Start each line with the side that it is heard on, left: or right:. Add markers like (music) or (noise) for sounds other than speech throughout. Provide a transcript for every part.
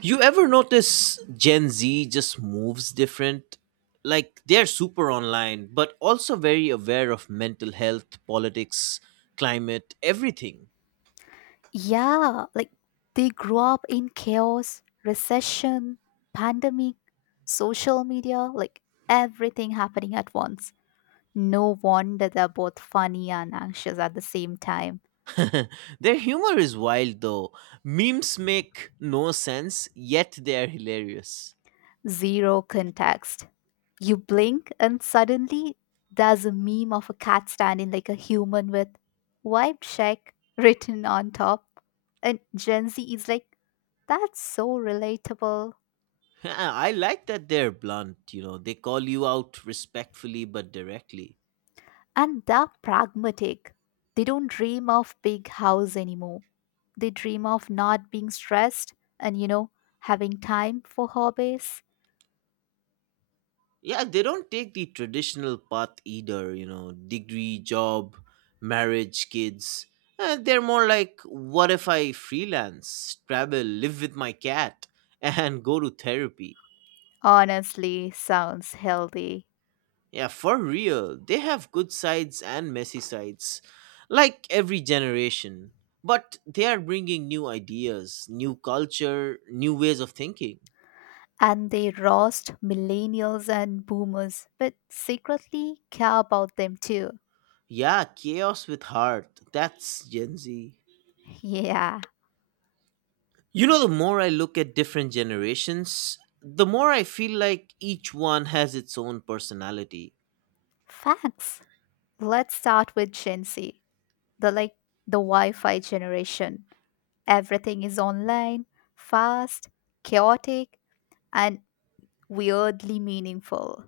right: You ever notice Gen Z just moves different? Like they're super online, but also very aware of mental health, politics, climate, everything.
left: Yeah, like they grew up in chaos, recession, pandemic, social media, like everything happening at once. No wonder they're both funny and anxious at the same time.
right: (laughs) Their humor is wild though. Memes make no sense, yet they're hilarious. (laughs)
left: Zero context. You blink, and suddenly there's a meme of a cat standing like a human with wipe check written on top. And Gen Z is like, that's so relatable.
right: Yeah, I like that they're blunt, you know, they call you out respectfully but directly.
left: And they're pragmatic. They don't dream of big house anymore. They dream of not being stressed and having time for hobbies.
right: Yeah, they don't take the traditional path either, you know, degree, job, marriage, kids. They're more like, what if I freelance, travel, live with my cat, (laughs) and go to therapy?
left: Honestly, sounds healthy.
right: Yeah, for real, they have good sides and messy sides, like every generation. But they are bringing new ideas, new culture, new ways of thinking.
left: And they roast millennials and boomers, but secretly care about them too.
right: Yeah, chaos with heart. That's Gen Z.
left: Yeah,
right: You know, the more I look at different generations, the more I feel like each one has its own personality.
left: facts. Let's start with Gen Z. The like the Wi-Fi generation. Everything is online, fast, chaotic, and weirdly meaningful.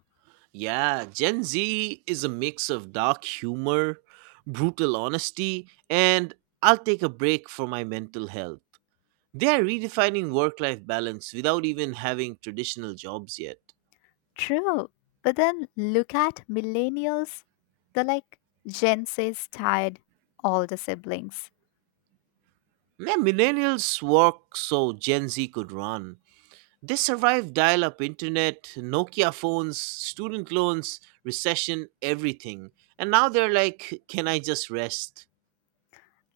right: Yeah, Gen Z is a mix of dark humor, brutal honesty, and I'll take a break for my mental health. They are redefining work life balance without even having traditional jobs yet.
left: True. But then look at millennials. They're like Gen Z is tired, all the siblings.
right: Yeah, millennials work so Gen Z could run. They survived dial up internet, Nokia phones, student loans, recession, everything. And now they're like, can I just rest?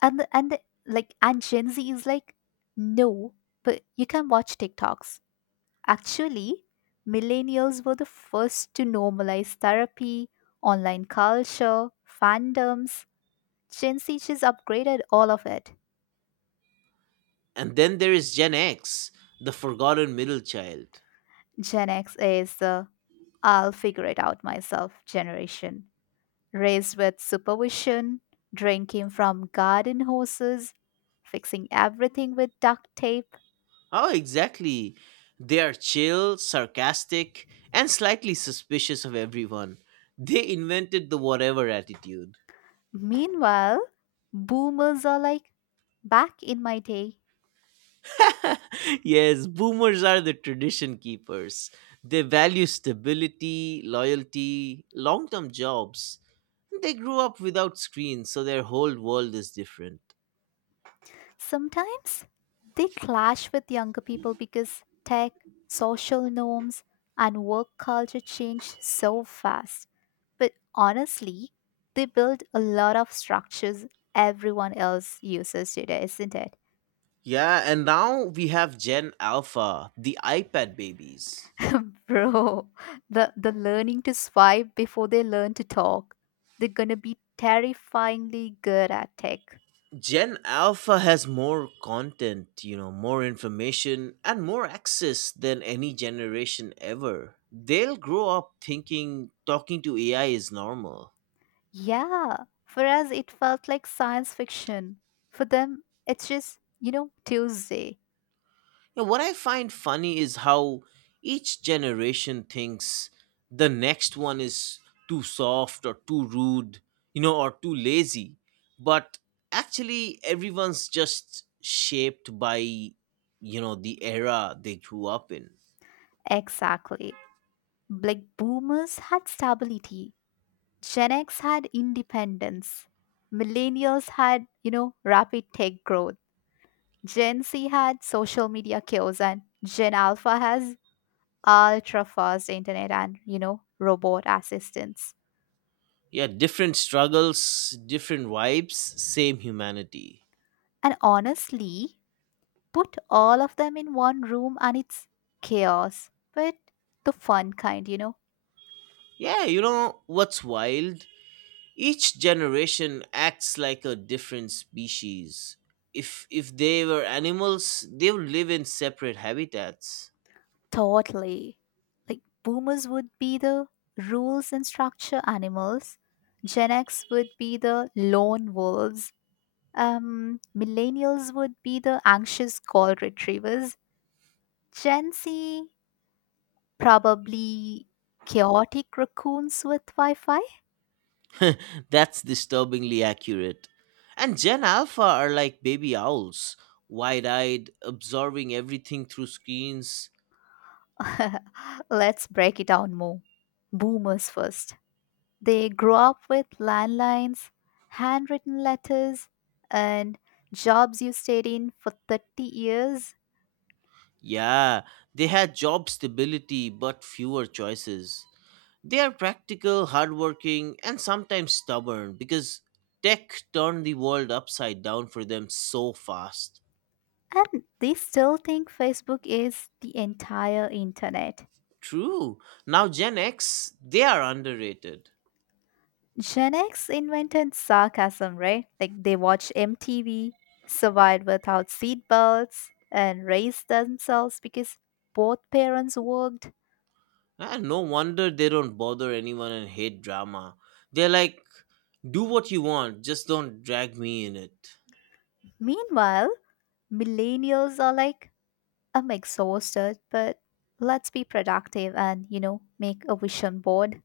left: And the, and the, and Gen Z is like, no, but you can watch TikToks. Actually, millennials were the first to normalize therapy, online culture, fandoms. Gen Z just upgraded all of it.
right: And then there is Gen X, the forgotten middle child.
left: Gen X is the I'll figure it out myself generation. Raised with supervision, drinking from garden hoses, fixing everything with duct tape.
right: How exactly? They are chill, sarcastic, and slightly suspicious of everyone. They invented the whatever attitude.
left: Meanwhile, boomers are like, back in my day.
right: Yes, boomers are the tradition keepers. They value stability, loyalty, long term jobs. They grew up without screens, so their whole world is different.
left: Sometimes they clash with younger people because tech, social norms, and work culture change so fast. But honestly, they build a lot of structures everyone else uses today, isn't it?
right: Yeah, and now we have Gen Alpha, the iPad babies.
left: (laughs) Bro, the learning to swipe before they learn to talk. They're gonna be terrifyingly good at tech.
right: Gen Alpha has more content, you know, more information, and more access than any generation ever. They'll grow up thinking talking to AI is normal.
left: Yeah, for us it felt like science fiction. For them, it's just Tuesday.
right: Yeah, what I find funny is how each generation thinks the next one is too soft or too rude, you know, or too lazy. But actually, everyone's just shaped by, you know, the era they grew up in.
left: Exactly. Like boomers had stability. Gen X had independence. Millennials had rapid tech growth. Gen Z had social media chaos, and Gen Alpha has ultra fast internet and robot assistants.
right: Yeah, different struggles, different vibes, same humanity.
left: And honestly, put all of them in one room and it's chaos, but the fun kind.
right: Yeah, you know, what's wild? Each generation acts like a different species. If they were animals, they would live in separate habitats.
left: Totally, like boomers would be the rules and structure animals. Gen X would be the lone wolves. Millennials would be the anxious call retrievers. Gen Z, probably chaotic raccoons with Wi-Fi.
right: (laughs) That's disturbingly accurate. And Gen Alpha are like baby owls, wide-eyed, absorbing everything through screens.
left: (laughs) Let's break it down more. Boomers first. They grew up with landlines, handwritten letters, and jobs you stayed in for 30 years.
right: Yeah, they had job stability but fewer choices. They are practical, hardworking, and sometimes stubborn because tech turned the world upside down for them so fast.
left: And they still think Facebook is the entire internet.
right: True. Now Gen X, they are underrated.
left: Gen X invented sarcasm, right? Like they watched MTV, survived without seatbelts, and raised themselves because both parents worked.
right: And no wonder they don't bother anyone and hate drama. They're like, do what you want, just don't drag me in it.
left: Meanwhile, millennials are like I'm exhausted, but let's be productive and make a vision board.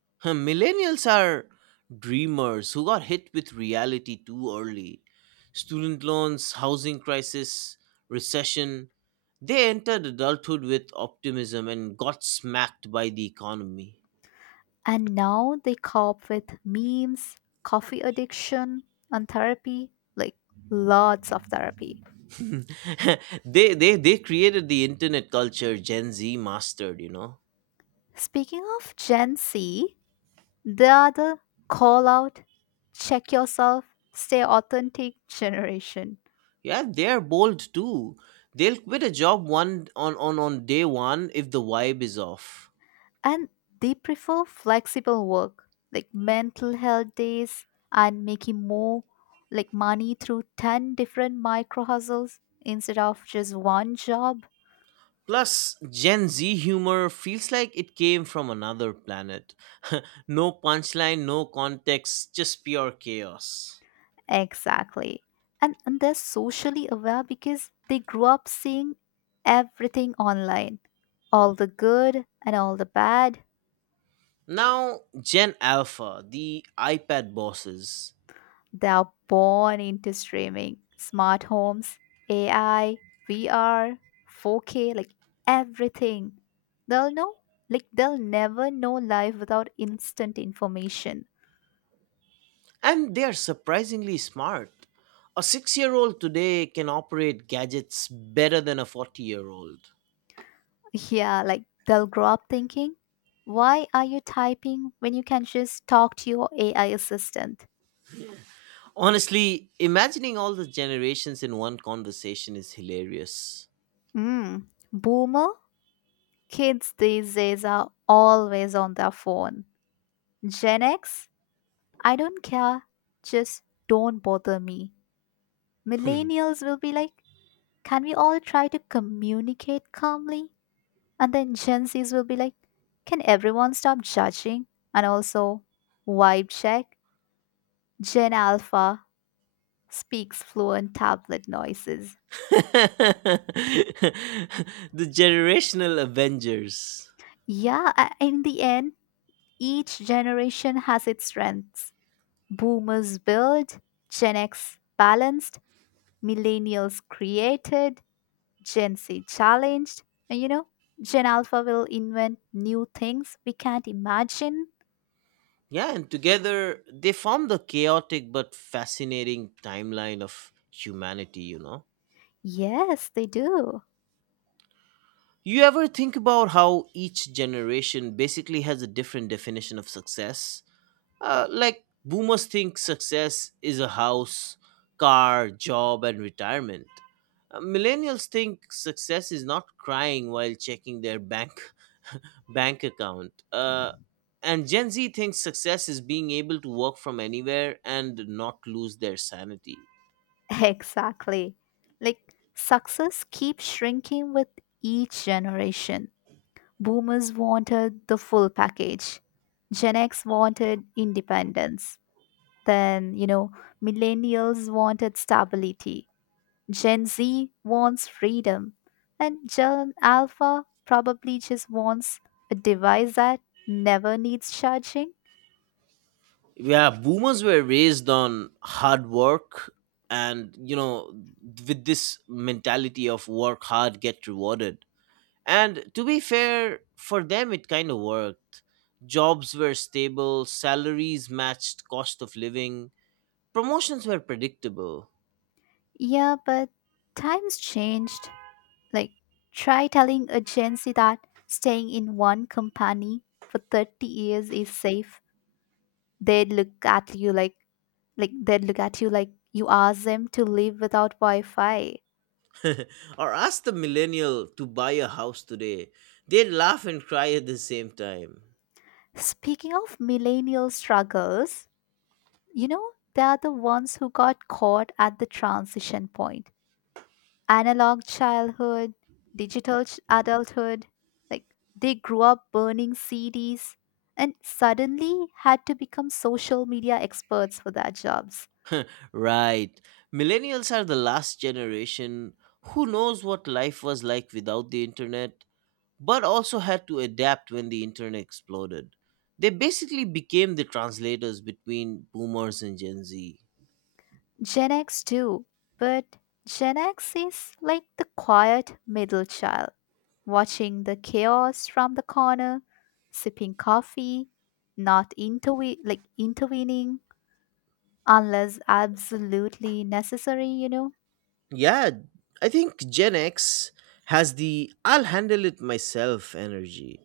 right: (laughs) Millennials are dreamers who got hit with reality too early. Student loans, housing crisis, recession. They entered adulthood with optimism and got smacked by the economy.
left: And now they cope with memes, coffee addiction, and therapy, like lots of therapy.
right: (laughs) They created the internet culture Gen Z mastered, you know.
left: Speaking of Gen Z, they are the call out, check yourself, stay authentic generation.
right: Yeah, they're bold too. They'll quit a job on day one if the vibe is off.
left: And they prefer flexible work, like mental health days, and making more like money through 10 different micro hustles instead of just one job.
right: Plus, Gen Z humor feels like it came from another planet. (laughs) No punchline, no context, just pure chaos.
left: Exactly. And they're socially aware because they grew up seeing everything online, all the good and all the bad.
right: Now, Gen Alpha, the iPad bosses.
left: They're born into streaming, smart homes, AI, VR, 4K, like everything. They'll know, they'll never know life without instant information.
right: And they are surprisingly smart. A 6-year old today can operate gadgets better than a 40-year-old.
left: Yeah, like, they'll grow up thinking, why are you typing when you can just talk to your AI assistant?
right: Honestly, imagining all the generations in one conversation is hilarious.
left: Mm. Boomer, kids these days are always on their phone. Gen X, I don't care, just don't bother me.
right: Hmm.
left: Millennials will be like, can we all try to communicate calmly? And then Gen Zs will be like, can everyone stop judging? And also, vibe check. Gen Alpha speaks fluent tablet noises.
right: (laughs) The generational Avengers.
left: Yeah, in the end, each generation has its strengths. Boomers build, Gen X balanced, millennials created, Gen Z challenged, and Gen Alpha will invent new things we can't imagine.
right: Yeah, and together they form the chaotic but fascinating timeline of humanity, you know?
left: Yes, they do.
right: You ever think about how each generation basically has a different definition of success? Like boomers think success is a house, car, job, and retirement. Millennials think success is not crying while checking their bank (laughs) bank account. And Gen Z thinks success is being able to work from anywhere and not lose their sanity.
left: (laughs) Exactly. Like success keeps shrinking with each generation. Boomers wanted the full package. Gen X wanted independence. Then millennials wanted stability. Gen Z wants freedom, and Gen Alpha probably just wants a device that never needs charging.
right: Yeah, boomers were raised on hard work and you know with this mentality of work hard get rewarded. And to be fair, for them it kind of worked. Jobs were stable, salaries matched cost of living, promotions were predictable.
left: Yeah, but times changed. Like, try telling a Gen Z that staying in one company for 30 years is safe. They'd look at you like they'd look at you like you asked them to live without Wi-Fi.
right: (laughs) Or ask the millennial to buy a house today. They'd laugh and cry at the same time.
left: Speaking of millennial struggles, You know, they are the ones who got caught at the transition point. Analog childhood, digital adulthood, like they grew up burning CDs and suddenly had to become social media experts for their jobs.
right: Right. Millennials are the last generation who knows what life was like without the internet, but also had to adapt when the internet exploded. They basically became the translators between boomers and Gen Z.
left: Gen X too, but Gen X is like the quiet middle child, watching the chaos from the corner, sipping coffee, not like intervening unless absolutely necessary.
right: Yeah, I think Gen X has the I'll handle it myself energy.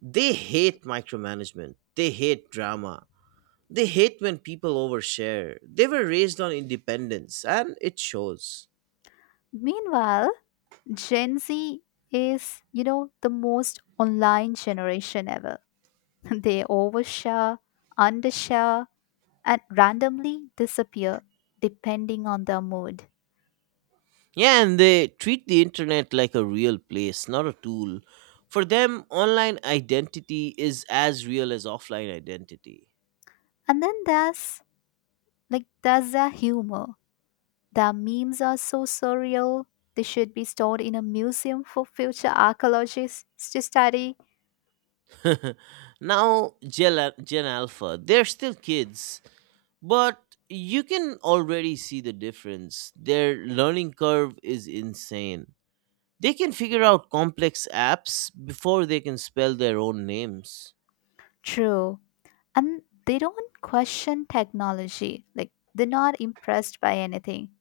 right: They hate micromanagement. They hate drama. They hate when people overshare. They were raised on independence and it shows.
left: Meanwhile, Gen Z is the most online generation ever. (laughs) They overshare, undershare, and randomly disappear depending on their mood.
right: Yeah, and they treat the internet like a real place, not a tool. For them, online identity is as real as offline identity.
left: And then there's their humor. Their memes are so surreal. They should be stored in a museum for future archaeologists to study.
right: (laughs) Now, Gen Alpha, they're still kids. But you can already see the difference. Their learning curve is insane. They can figure out complex apps before they can spell their own names.
left: True. And they don't question technology, like they're not impressed by anything.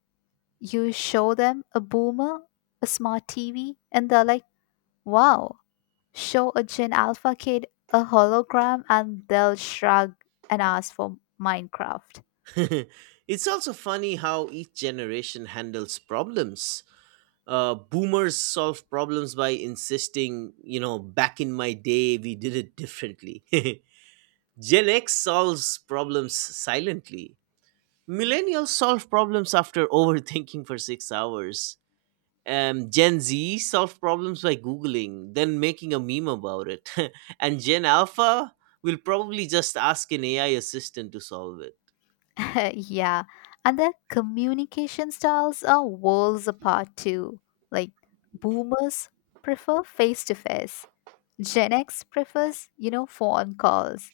left: You show them a boomer a smart TV and they're like, wow. Show a Gen Alpha kid a hologram and they'll shrug and ask for Minecraft.
right: (laughs) It's also funny how each generation handles problems. Boomers solve problems by insisting, you know, back in my day we did it differently. (laughs) Gen X solves problems silently. Millennials solve problems after (laughs) overthinking for 6 hours. Gen Z solve problems by Googling, then making a meme about it. (laughs) And Gen Alpha will probably just ask an AI assistant to solve it.
left: (laughs) Yeah, and their communication styles are worlds apart too, like boomers prefer face to face. Gen X prefers phone calls.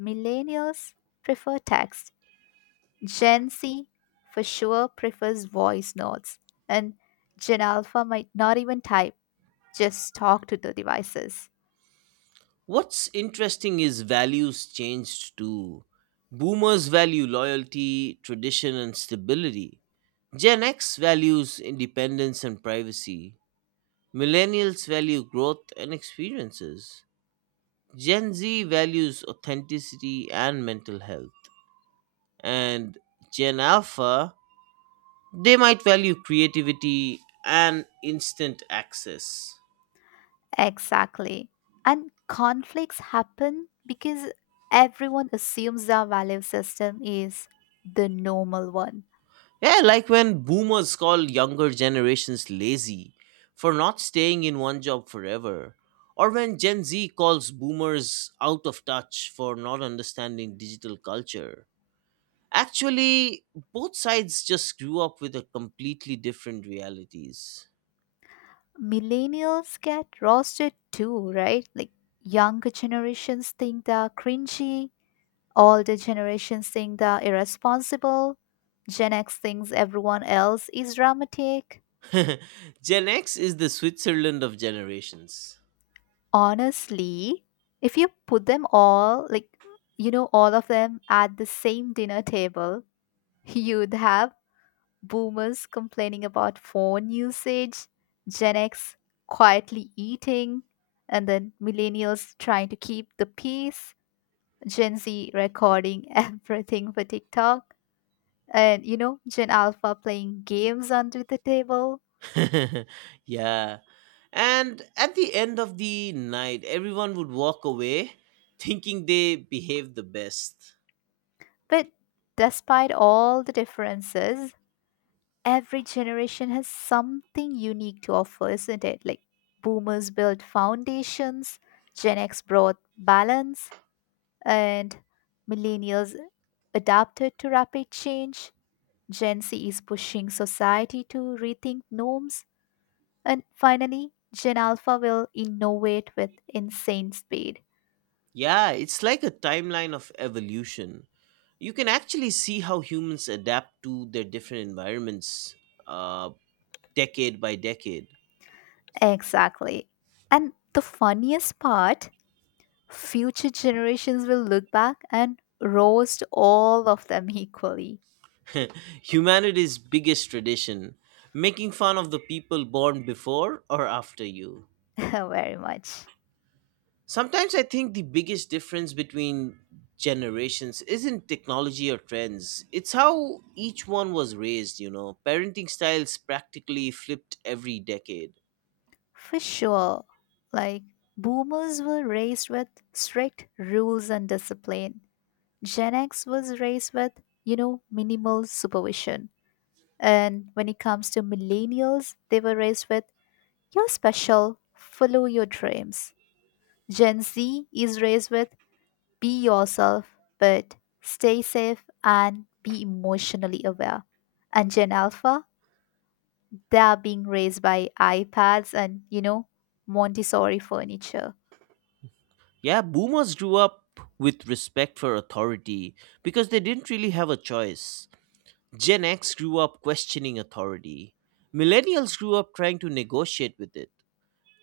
left: Millennials prefer text. Gen Z for sure prefers voice notes. And Gen Alpha might not even type, just talk to the devices.
right: What's interesting is values changed too. Boomers value loyalty, tradition, and stability. Gen X values independence and privacy. Millennials value growth and experiences. Gen Z values authenticity and mental health. And Gen Alpha, they might value creativity and instant access.
left: Exactly. And conflicts happen because everyone assumes our value system is the normal one.
right: Yeah, like when boomers call younger generations lazy for not staying in one job forever, or when Gen Z calls boomers out of touch for not understanding digital culture. Actually, both sides just grew up with a completely different realities.
left: Millennials get roasted too, right? Like younger generations think they're cringy. Older generations think they're irresponsible. Gen X thinks everyone else is dramatic.
right: (laughs) Gen X is the Switzerland of generations.
left: Honestly, if you put them all, like, all of them at the same dinner table, you'd have boomers complaining about phone usage, Gen X quietly eating, and then millennials trying to keep the peace, Gen Z recording (laughs) everything for TikTok. And Gen Alpha playing games under the table.
right: (laughs) Yeah. And at the end of the night, everyone would walk away (laughs) thinking they behaved the best.
left: But despite all the differences, every generation has something unique to offer, isn't it? Like boomers built foundations, Gen X brought balance, and millennials adapted to rapid change. Gen Z is pushing society to rethink norms, and finally, Gen Alpha will innovate with insane speed.
right: Yeah, it's like a timeline of evolution. You can actually see how humans adapt to their different environments uh, decade by decade.
left: Exactly. And the funniest part, future generations will look back and roast all of them equally.
right: (laughs) Humanity's biggest tradition: making fun of the people born before or after you.
left: (laughs) Very much.
right: Sometimes I think the biggest difference between generations isn't technology or trends. It's how each one was raised, you know. Parenting styles practically flipped every decade.
left: For sure. Like, boomers were raised with strict rules and discipline. Gen X was raised with minimal supervision. And when it comes to millennials, they were raised with, you're special, follow your dreams. Gen Z is raised with, be yourself, but stay safe and be emotionally aware. And Gen Alpha, they are being raised by iPads and Montessori furniture.
right: Yeah, boomers grew up with respect for authority because they didn't really have a choice. Gen X grew up questioning authority. Millennials grew up trying to negotiate with it.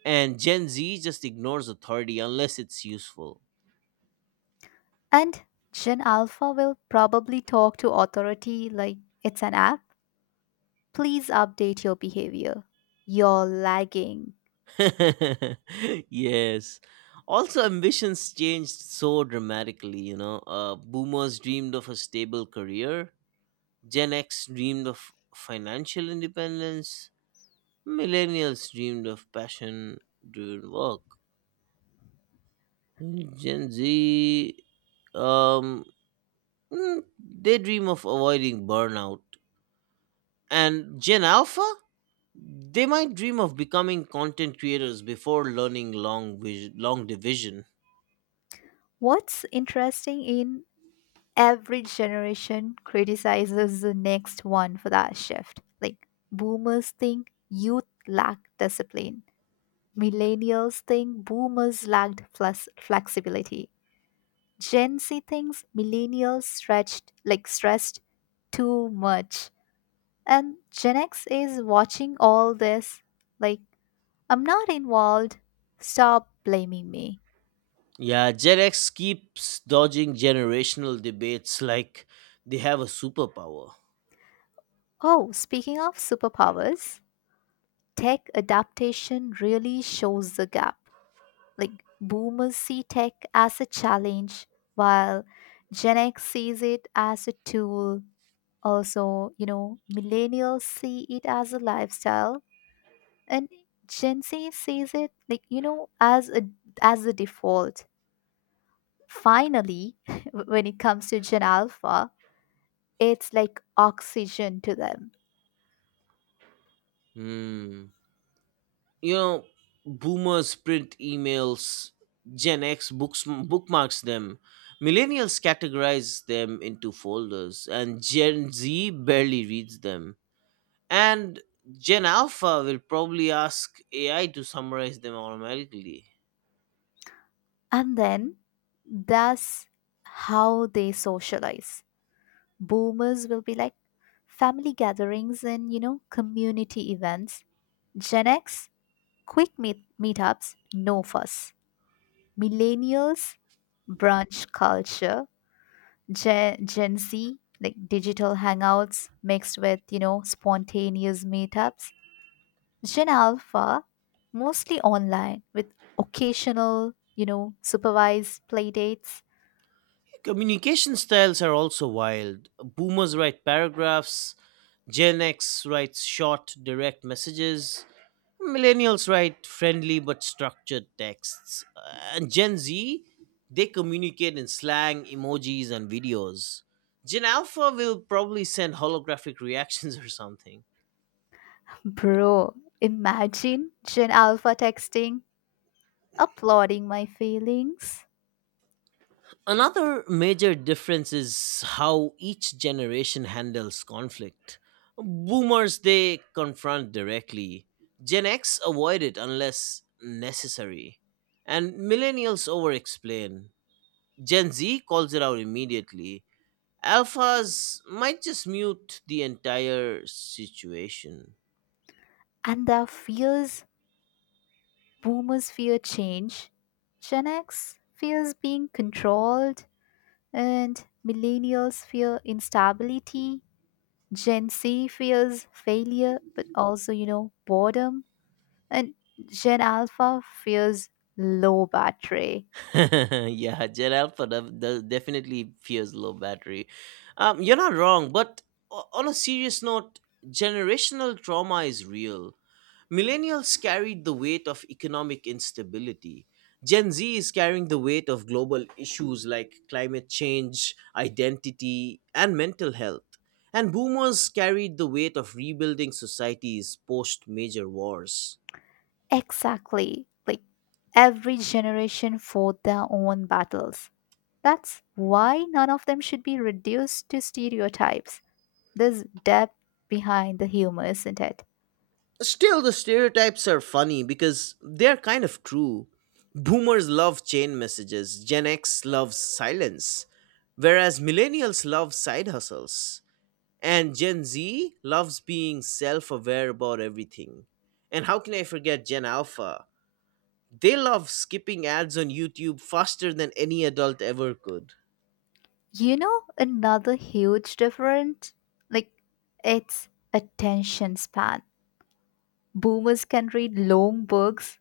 right: And Gen Z just ignores authority unless it's useful.
left: And Gen Alpha will probably talk to authority like it's an app. Please update your behavior. You're lagging.
right: (laughs) Yes. Also, ambitions changed so dramatically, you know. Boomers dreamed of a stable career, Gen X dreamed of financial independence, millennials dreamed of passion driven work. Gen Z, um, mm, they dream of avoiding burnout. And Gen Alpha? They might dream of becoming content creators before learning long division.
left: What's interesting, in every generation criticizes the next one for that shift. Like boomers think youth lack discipline. Millennials think boomers lacked flexibility. Gen Z thinks millennials stretched like stressed too much. And Gen X is watching all this like, I'm not involved. Stop blaming me.
right: Yeah, Gen X keeps dodging generational debates like they have a superpower.
left: Oh, speaking of superpowers, tech adaptation really shows the gap. Like boomers see tech as a challenge, while Gen X sees it as a tool. Also, millennials see it as a lifestyle, and Gen Z sees it like, as a default. Finally, (laughs) when it comes to Gen Alpha, it's like oxygen to them.
right: Hmm. You know, boomers print emails, Gen X books bookmarks them. Millennials categorize them into folders, and Gen Z barely reads them. And Gen Alpha will probably ask AI to summarize them automatically.
left: And then that's how they socialize. Boomers will be like family gatherings and community events. Gen X, quick meetups, no fuss. Millennials, brunch culture. Gen Z, like digital hangouts mixed with spontaneous meetups. Gen Alpha, mostly online with occasional supervised playdates.
right: Communication styles are also wild. Boomers write paragraphs, Gen X writes short, direct messages. Millennials write friendly but structured texts. And Gen Z, they communicate in slang, emojis, and videos. Gen Alpha will probably send holographic reactions (laughs) or something.
left: Bro, imagine Gen Alpha texting, applauding my feelings.
right: Another major difference is how each generation handles conflict. Boomers, they confront directly. Gen X avoid it unless necessary. And millennials over explain. Gen Z calls it out immediately. Alphas might just mute the entire situation.
left: And their fears, boomers fear change. Gen X fears being controlled. And millennials fear instability. Gen Z fears failure, but also boredom. And Gen Alpha fears low battery.
right: (laughs) Yeah, Gen Alpha definitely fears low battery. You're not wrong, but on a serious note, generational trauma is real. Millennials carried the weight of economic instability. Gen Z is carrying the weight of global issues like climate change, identity, and mental health. And boomers carried the weight of rebuilding societies post major wars.
left: Exactly. Like every generation fought their own battles. That's why none of them should be reduced to stereotypes. There's depth behind the humor, isn't it?
right: Still, the stereotypes are funny because they're kind of true. Boomers love chain messages, Gen X loves silence, whereas millennials love side hustles. And Gen Z loves being self aware about everything. And how can I forget Gen Alpha? They love skipping ads on YouTube faster than any adult ever could.
left: You know, another huge difference? Like, it's attention span. Boomers can read long books,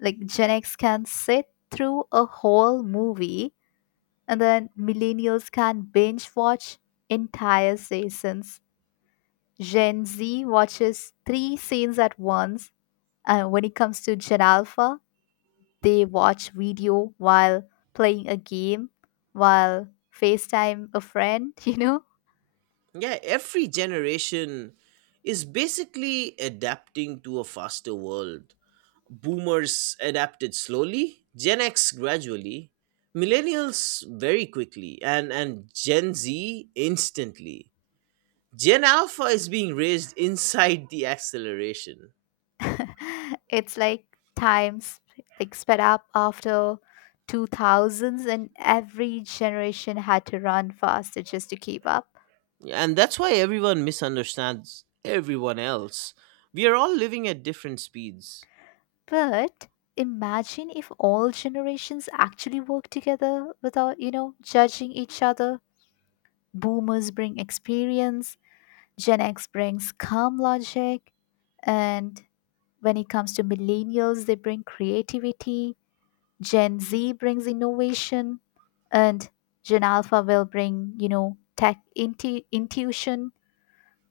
left: like Gen X can sit through a whole movie, and then millennials can binge watch entire seasons. Gen Z watches three scenes at once, and when it comes to Gen Alpha, they watch video while playing a game, while FaceTime a friend, (laughs) you know?
right: Yeah, every generation is basically adapting to a faster world. Boomers adapted slowly, Gen X gradually, millennials very quickly, and Gen Z instantly. Gen Alpha is being raised inside the acceleration.
left: (laughs) It's like times like sped up after 2000s, and every generation had to run faster just to keep up.
right: And that's why everyone misunderstands everyone else. We are all living at different speeds.
left: But imagine if all generations actually work together without judging each other. Boomers bring experience. Gen X brings calm logic. And when it comes to millennials, they bring creativity. Gen Z brings innovation, and Gen Alpha will bring tech intuition.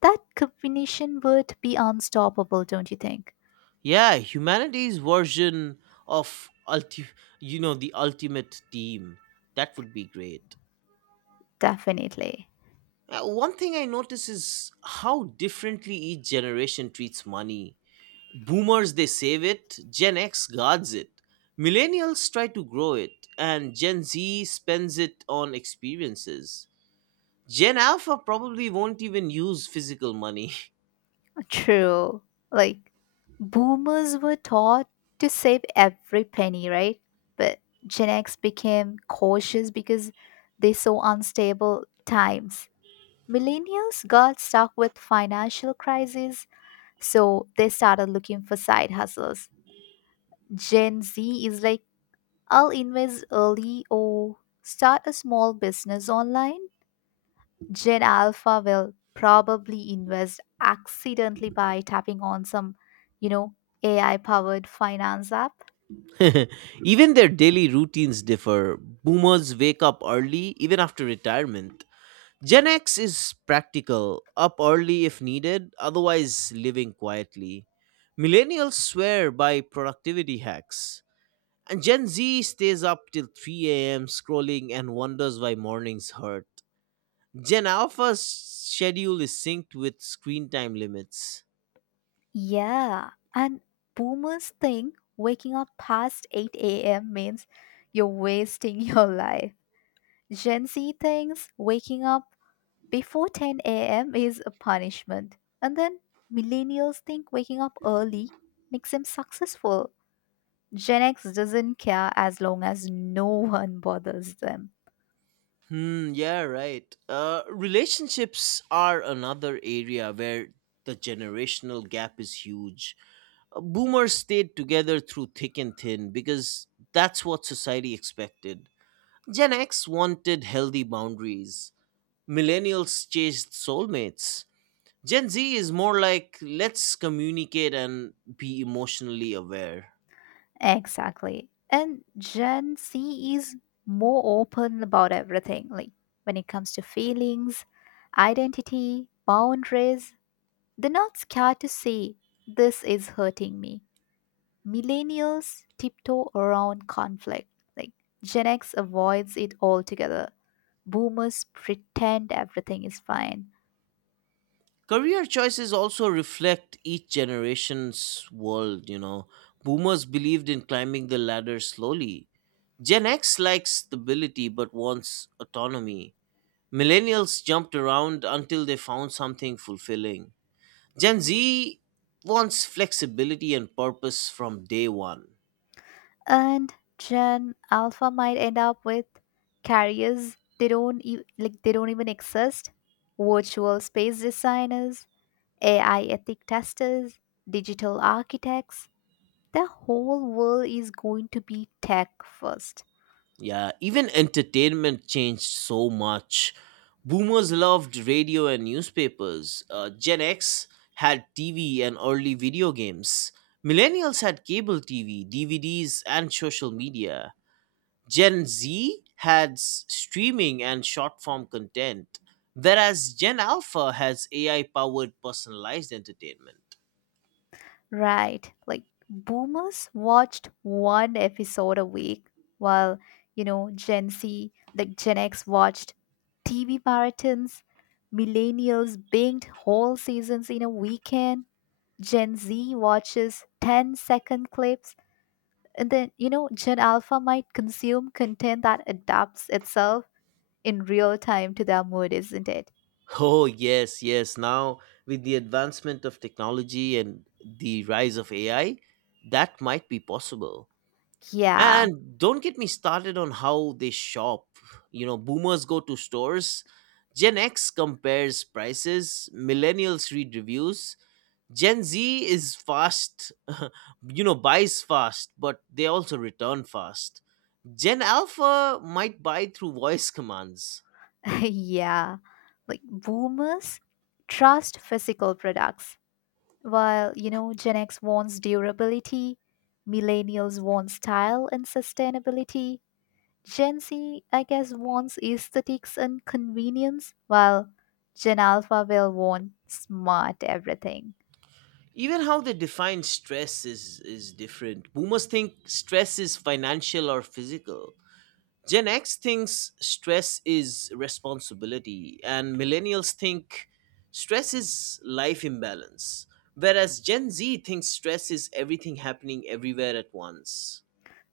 left: That combination would be unstoppable, don't you think?
right: Yeah, humanity's version of you know the ultimate team. That would be great.
left: Definitely.
right: One thing I notice is how differently each generation treats money. Boomers they save it, Gen X guards it. Millennials try to grow it and Gen Z spends it on experiences. Gen Alpha probably won't even use physical money. (laughs)
left: True. Like, boomers were taught to save every penny, right? But Gen X became cautious because they saw unstable times. Millennials got stuck with financial crises, so they started looking for side hustles. Gen Z is like, I'll invest early or start a small business online. Gen Alpha will probably invest accidentally by tapping on some, you know, AI powered finance app.
right: (laughs) Even their daily routines differ. Boomers wake up early, even after retirement. Gen X is practical, up early if needed, otherwise, living quietly. Millennials swear by productivity hacks. And Gen Z stays up till 3 a.m. scrolling and wonders why mornings hurt. Gen Alpha's schedule is synced with screen time limits.
left: Yeah. And boomers think waking up past 8 a.m. means you're wasting (laughs) your life. Gen Z thinks waking up before 10 a.m. is a punishment. And then millennials think waking up early makes them successful. Gen X doesn't care as long as no one bothers them.
right: Hmm, yeah, right. Relationships are another area where the generational gap is huge. Boomers stayed together through thick and thin because that's what society expected. Gen X wanted healthy boundaries. Millennials chased soulmates. Gen Z is more like let's communicate and be emotionally aware.
left: Exactly. And Gen C is more open about everything, like when it comes to feelings, identity, boundaries. They're not scared to say, this is hurting me. Millennials tiptoe around conflict. Like Gen X avoids it altogether. Boomers pretend everything is fine.
right: Career choices also reflect each generation's world, you know. Boomers believed in climbing the ladder slowly. Gen X likes stability but wants autonomy. Millennials jumped around until they found something fulfilling. Gen Z wants flexibility and purpose from day one.
left: And Gen Alpha might end up with carriers they don't e- like they don't even exist, virtual space designers, AI ethic testers, digital architects. The whole world is going to be tech first.
right: Yeah, even entertainment changed so much. Boomers loved radio and newspapers. Gen X had TV and early video games. Millennials had cable TV, DVDs, and social media. Gen Z had streaming and short form content, whereas Gen Alpha has AI powered personalized entertainment.
left: Right. Like boomers watched one episode a week while, you know, Gen Z, like Gen X watched TV marathons, millennials binged whole seasons in a weekend, Gen Z watches 10 second clips, and then Gen Alpha might consume content that adapts itself in real time to their mood, isn't it?
right: Oh, yes, yes. Now, with the advancement of technology and the rise of AI, that might be possible.
left: Yeah.
right: And don't get me started on how they shop. You know, boomers go to stores, Gen X compares prices, millennials read reviews, Gen Z is fast, (laughs) you know, buys fast, but they also return fast. Gen Alpha might buy through voice commands.
left: (laughs) Yeah. Like boomers trust physical products. While Gen X wants durability, millennials want style and sustainability, Gen Z, I guess, wants aesthetics and convenience, while Gen Alpha will want smart everything.
right: Even how they define stress is different. Boomers think stress is financial or physical. Gen X thinks stress is responsibility, and millennials think stress is life imbalance, whereas Gen Z thinks stress is everything happening everywhere at once.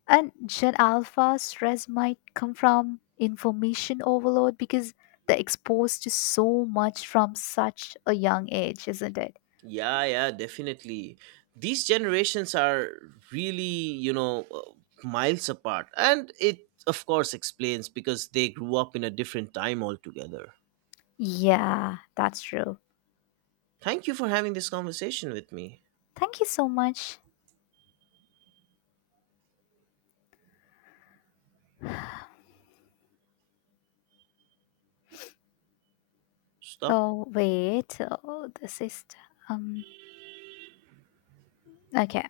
left: And Gen Alpha stress might come from information overload because they're exposed to so much from such a young age, isn't it?
right: Yeah, definitely, these generations are really, you know, miles apart, and it of course explains because they grew up in a different time altogether.
left: Yeah, that's true.
right: Thank you for having this conversation with me.
left: Thank you so much.
right: Stop.
left: Oh wait, this is um okay.